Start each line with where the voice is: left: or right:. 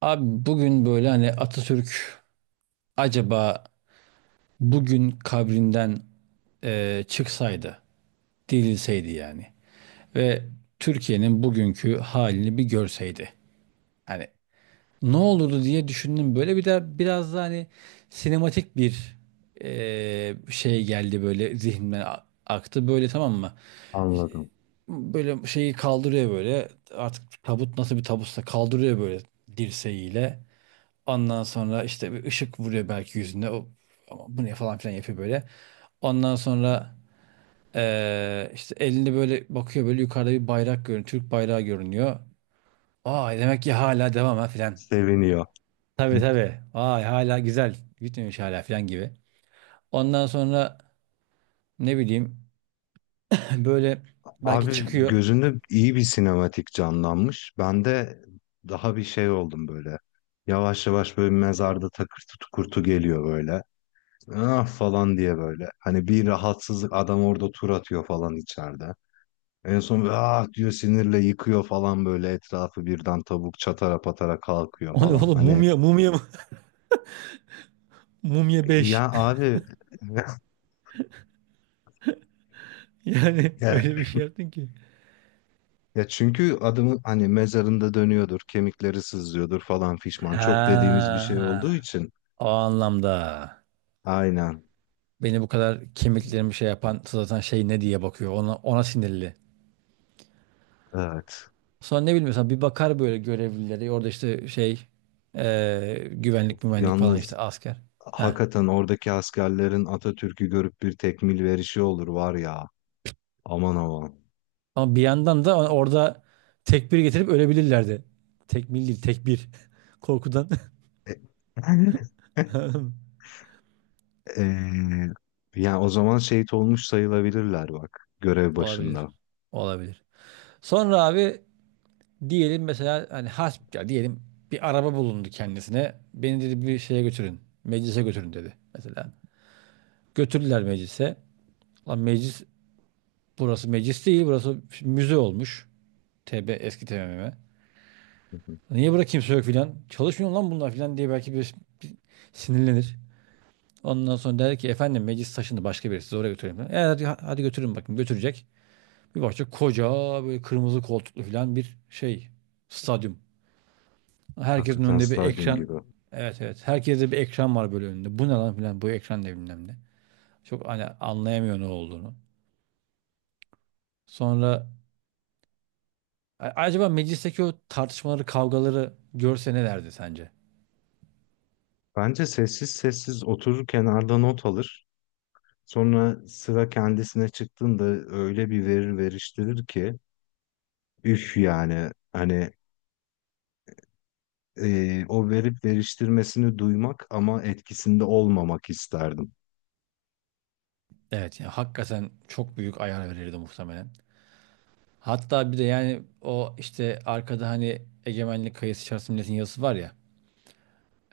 right: Abi bugün böyle hani Atatürk acaba bugün kabrinden çıksaydı, dirilseydi yani ve Türkiye'nin bugünkü halini bir görseydi. Hani ne olurdu diye düşündüm. Böyle bir de biraz da hani sinematik bir şey geldi böyle zihnimden aktı. Böyle, tamam mı?
left: Anladım.
right: Böyle şeyi kaldırıyor böyle. Artık tabut nasıl bir tabutsa kaldırıyor böyle dirseğiyle. Ondan sonra işte bir ışık vuruyor belki yüzüne. O, ama bu ne falan filan yapıyor böyle. Ondan sonra işte elinde böyle bakıyor, böyle yukarıda bir bayrak görünüyor. Türk bayrağı görünüyor. Aa, demek ki hala devam ha filan.
left: Seviniyor.
right: Tabii, tabii. Vay, hala güzel. Bitmemiş hala filan gibi. Ondan sonra ne bileyim böyle belki
left: Abi
right: çıkıyor.
left: gözünde iyi bir sinematik canlanmış. Ben de daha bir şey oldum böyle. Yavaş yavaş böyle mezarda takır kurtu geliyor böyle. Ah falan diye böyle. Hani bir rahatsızlık adam orada tur atıyor falan içeride. En son böyle ah diyor sinirle yıkıyor falan böyle etrafı birden tavuk çatara patara kalkıyor
right: O ne
left: falan.
right: oğlum,
left: Hani
right: mumya mumya mı? Mumya
left: ya
right: beş.
left: abi
right: Yani
left: ya
right: öyle bir şey yaptın ki.
left: ya çünkü adamın hani mezarında dönüyordur, kemikleri sızlıyordur falan fişman. Çok dediğimiz bir şey olduğu
right: Ha,
left: için.
right: o anlamda.
left: Aynen.
right: Beni bu kadar, kemiklerimi şey yapan zaten şey ne diye bakıyor. Ona sinirli.
left: Evet.
right: Sonra ne bileyim bir bakar böyle görevlileri. Orada işte şey, güvenlik mümenlik falan, işte
left: Yalnız
right: asker. Ha.
left: hakikaten oradaki askerlerin Atatürk'ü görüp bir tekmil verişi olur var ya. Aman aman.
right: Ama bir yandan da orada tekbir getirip ölebilirlerdi. Tekmil değil, tekbir. Korkudan.
left: E, Eee, yani o zaman şehit olmuş sayılabilirler bak görev
right: Olabilir.
left: başında.
right: Olabilir. Sonra abi diyelim, mesela hani hasp ya, diyelim bir araba bulundu kendisine. Beni, dedi, bir şeye götürün. Meclise götürün, dedi mesela. Götürdüler meclise. Lan meclis, burası meclis değil, burası müze olmuş. Eski TBMM.
left: Hı hı.
right: Niye burada kimse yok filan? Çalışmıyor lan bunlar filan diye belki bir sinirlenir. Ondan sonra der ki efendim, meclis taşındı, başka birisi sizi oraya götüreyim. Hadi, hadi götürün, bakın götürecek. Bir bakacak, koca böyle kırmızı koltuklu filan bir şey, stadyum. Herkesin
left: Hakikaten
right: önünde bir
left: stadyum
right: ekran.
left: gibi.
right: Evet, evet, herkeste bir ekran var böyle önünde. Bu ne lan filan, bu ekran ne bilmem ne. Çok hani anlayamıyor ne olduğunu. Sonra, acaba meclisteki o tartışmaları, kavgaları görse ne derdi sence?
left: Bence sessiz sessiz oturur kenarda not alır. Sonra sıra kendisine çıktığında öyle bir verir veriştirir ki üf yani hani o verip veriştirmesini duymak ama etkisinde olmamak isterdim.
right: Evet, yani hakikaten çok büyük ayar verirdi muhtemelen. Hatta bir de yani o işte arkada hani egemenlik kayısı içerisinde milletin yazısı var ya.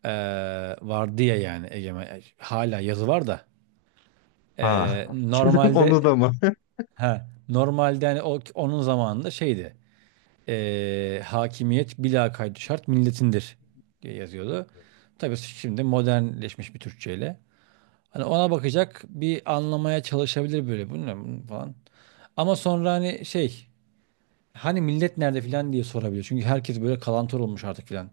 right: Vardı ya, yani egemen hala yazı var da.
left: Ha, onu
right: Normalde,
left: da mı?
right: ha normalde hani o onun zamanında şeydi. Hakimiyet bila kaydı şart milletindir diye yazıyordu. Tabii şimdi modernleşmiş bir Türkçeyle. Hani ona bakacak, bir anlamaya çalışabilir böyle, bu ne bu falan. Ama sonra hani şey, hani millet nerede filan diye sorabilir. Çünkü herkes böyle kalantor olmuş artık filan.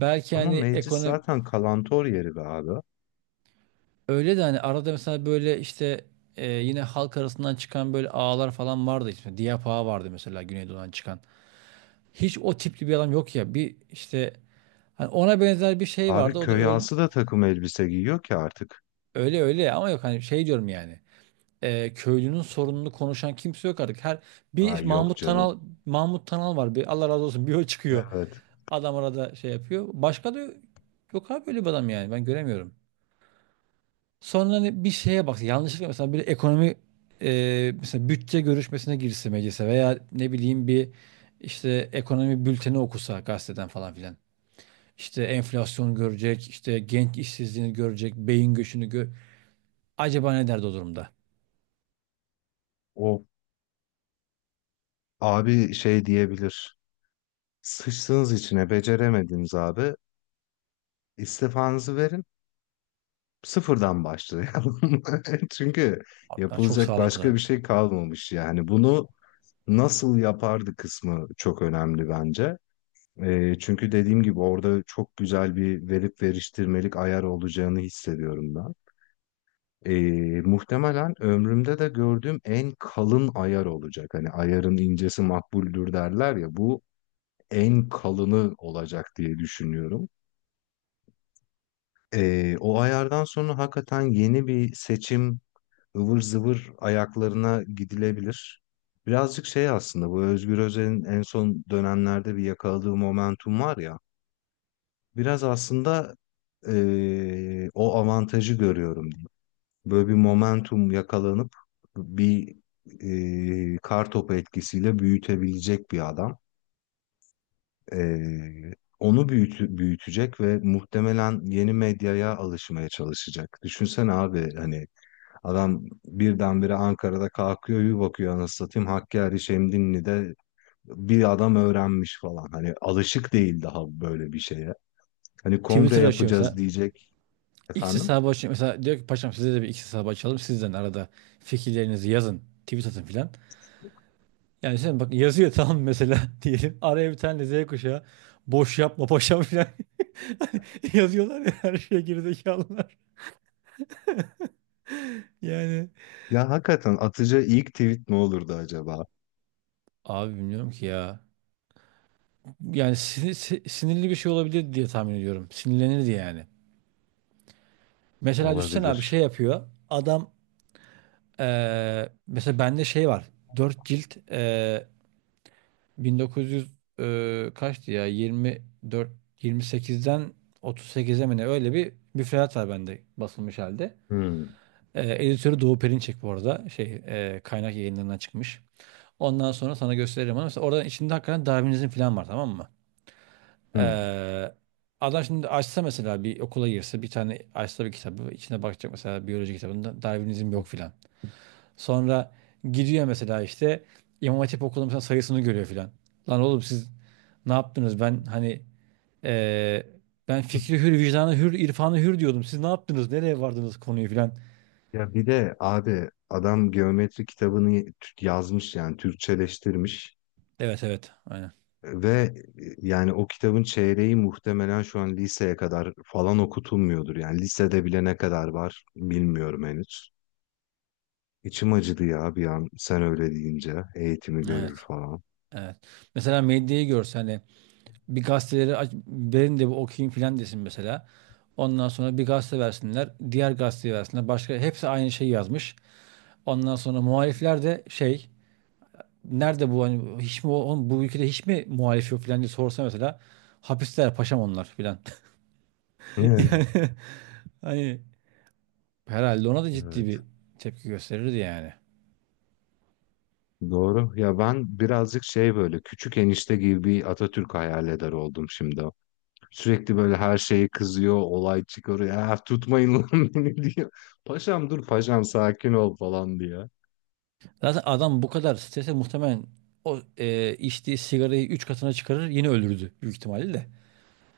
left: Ama
right: hani
left: meclis
right: ekonomi
left: zaten kalantor yeri be abi.
right: öyle de, hani arada mesela böyle işte yine halk arasından çıkan böyle ağalar falan vardı. İşte Diyap ağa vardı mesela, Güneydoğu'dan çıkan. Hiç o tipli bir adam yok ya. Bir işte hani ona benzer bir şey
left: Abi
right: vardı. O da
left: köy ağası da takım elbise giyiyor ki artık.
right: öyle, ama yok hani şey diyorum yani. Köylünün sorununu konuşan kimse yok artık. Her bir
left: Ay yok canım.
right: Mahmut Tanal var. Bir Allah razı olsun, bir o çıkıyor.
left: Evet.
right: Adam arada şey yapıyor. Başka da yok abi böyle bir adam yani. Ben göremiyorum. Sonra hani bir şeye bak. Yanlışlıkla mesela bir ekonomi, mesela bütçe görüşmesine girse meclise, veya ne bileyim bir işte ekonomi bülteni okusa gazeteden falan filan. İşte enflasyon görecek, işte genç işsizliğini görecek, beyin göçünü gör. Acaba ne derdi o durumda?
left: O abi şey diyebilir. Sıçtığınız içine beceremediniz abi. İstifanızı verin. Sıfırdan başlayalım. Çünkü
right: Abi ben, çok
left: yapılacak
right: sağlam
left: başka bir
right: kılardı.
left: şey kalmamış yani. Bunu nasıl yapardı kısmı çok önemli bence. Çünkü dediğim gibi orada çok güzel bir verip veriştirmelik ayar olacağını hissediyorum ben. Muhtemelen ömrümde de gördüğüm en kalın ayar olacak. Hani ayarın incesi makbuldür derler ya bu en kalını olacak diye düşünüyorum. O ayardan sonra hakikaten yeni bir seçim ıvır zıvır ayaklarına gidilebilir. Birazcık şey aslında bu Özgür Özel'in en son dönemlerde bir yakaladığı momentum var ya. Biraz aslında o avantajı görüyorum diyeyim. Böyle bir momentum yakalanıp bir kar topu etkisiyle büyütebilecek bir adam. Onu büyütecek ve muhtemelen yeni medyaya alışmaya çalışacak. Düşünsene abi hani adam birdenbire Ankara'da kalkıyor bir bakıyor anasını satayım Hakkari Şemdinli'de bir adam öğrenmiş falan. Hani alışık değil daha böyle bir şeye. Hani kongre
right: Twitter açıyor
left: yapacağız
right: mesela.
left: diyecek
right: X
left: efendim.
right: hesabı açın. Mesela diyor ki, paşam size de bir X hesabı açalım. Sizden arada fikirlerinizi yazın. Tweet atın filan. Yani sen bak, yazıyor, tamam mesela, diyelim. Araya bir tane Z kuşağı, boş yapma paşam filan. Yazıyorlar ya her şeye, gerizekalılar. Yani
left: Ya hakikaten atıcı ilk tweet ne olurdu acaba?
right: abi bilmiyorum ki ya. Yani sinirli bir şey olabilir diye tahmin ediyorum. Sinirlenirdi yani. Mesela düşsene abi, şey
left: Olabilir.
right: yapıyor adam. Mesela bende şey var. Dört cilt 1900, kaçtı ya? 24, 28'den 38'e mi ne? Öyle bir müfredat var bende, basılmış halde.
left: Hmm,
right: Editörü Doğu Perinçek bu arada. Şey, kaynak yayınlarından çıkmış. Ondan sonra sana gösteririm, ama mesela oradan, içinde hakikaten Darwinizm falan var, tamam mı?
left: hmm.
right: E, adam şimdi açsa mesela, bir okula girse, bir tane açsa, bir kitabı içine bakacak, mesela biyoloji kitabında Darwinizm yok filan. Sonra gidiyor mesela, işte İmam Hatip okulunun mesela sayısını görüyor filan. Lan oğlum, siz ne yaptınız? Eee, ben fikri hür, vicdanı hür, irfanı hür diyordum. Siz ne yaptınız? Nereye vardınız konuyu filan?
left: Ya bir de abi adam geometri kitabını yazmış yani Türkçeleştirmiş.
right: Evet, evet, aynen.
left: Ve yani o kitabın çeyreği muhtemelen şu an liseye kadar falan okutulmuyordur. Yani lisede bile ne kadar var bilmiyorum henüz. İçim acıdı ya bir an sen öyle deyince eğitimi görür
right: Evet.
left: falan.
right: Evet. Mesela medyayı görse, hani bir gazeteleri aç, verin de bir okuyayım filan desin mesela. Ondan sonra bir gazete versinler, diğer gazeteyi versinler. Başka, hepsi aynı şeyi yazmış. Ondan sonra muhalifler de şey, nerede bu, hani hiç mi oğlum bu ülkede hiç mi muhalif yok falan diye sorsa mesela, hapisteler paşam onlar filan.
left: Ne?
right: Yani hani herhalde ona da ciddi
left: Evet.
right: bir tepki gösterirdi yani.
left: Doğru. Ya ben birazcık şey böyle küçük enişte gibi bir Atatürk hayal eder oldum şimdi. Sürekli böyle her şeye kızıyor, olay çıkarıyor. Ya tutmayın lan beni diyor. Paşam dur paşam sakin ol falan diye.
right: Zaten adam bu kadar strese muhtemelen o içtiği sigarayı 3 katına çıkarır, yine öldürdü büyük ihtimalle de.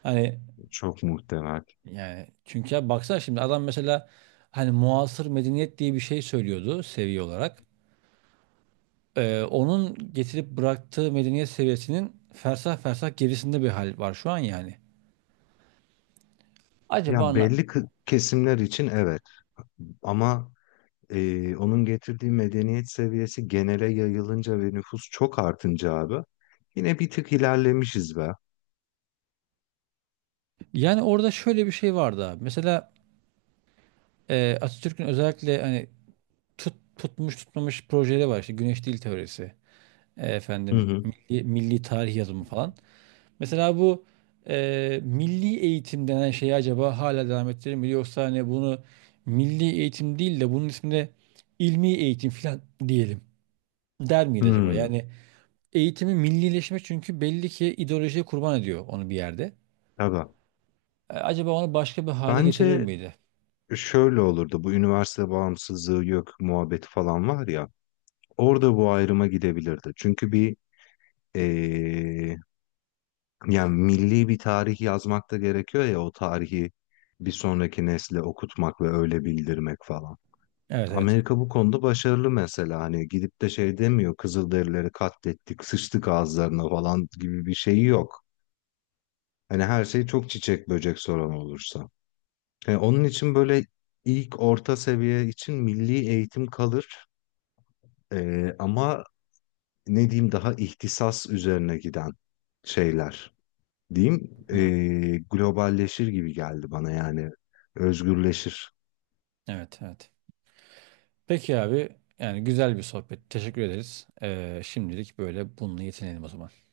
right: Hani
left: Çok muhtemel.
right: yani, çünkü ya baksana şimdi adam, mesela hani muasır medeniyet diye bir şey söylüyordu seviye olarak. Onun getirip bıraktığı medeniyet seviyesinin fersah fersah gerisinde bir hal var şu an yani. Acaba
left: Ya
right: anla...
left: belli kesimler için evet ama onun getirdiği medeniyet seviyesi genele yayılınca ve nüfus çok artınca abi yine bir tık ilerlemişiz be.
right: Yani orada şöyle bir şey vardı abi. Mesela Atatürk'ün özellikle hani tutmuş tutmamış projeleri var. İşte güneş dil teorisi.
left: Hı
right: Efendim
left: hı.
right: milli tarih yazımı falan. Mesela bu milli eğitim denen şeyi acaba hala devam ettirir mi? Yoksa hani bunu milli eğitim değil de bunun ismine ilmi eğitim falan diyelim. Der miydi acaba?
left: Hmm,
right: Yani eğitimi millileşme, çünkü belli ki ideolojiye kurban ediyor onu bir yerde.
left: tabii.
right: Acaba onu başka bir hale getirir
left: Bence
right: miydi?
left: şöyle olurdu bu üniversite bağımsızlığı yok muhabbeti falan var ya orada bu ayrıma gidebilirdi. Çünkü bir e, yani milli bir tarih yazmak da gerekiyor ya o tarihi bir sonraki nesle okutmak ve öyle bildirmek falan.
right: Evet, evet.
left: Amerika bu konuda başarılı mesela hani gidip de şey demiyor Kızılderilileri katlettik sıçtık ağızlarına falan gibi bir şeyi yok. Hani her şey çok çiçek böcek soran olursa. Yani onun için böyle ilk orta seviye için milli eğitim kalır. Ama ne diyeyim daha ihtisas üzerine giden şeyler diyeyim,
right: Hı.
left: globalleşir gibi geldi bana yani, özgürleşir.
right: Evet, evet. Peki abi, yani güzel bir sohbet. Teşekkür ederiz. Şimdilik böyle bununla yetinelim o zaman.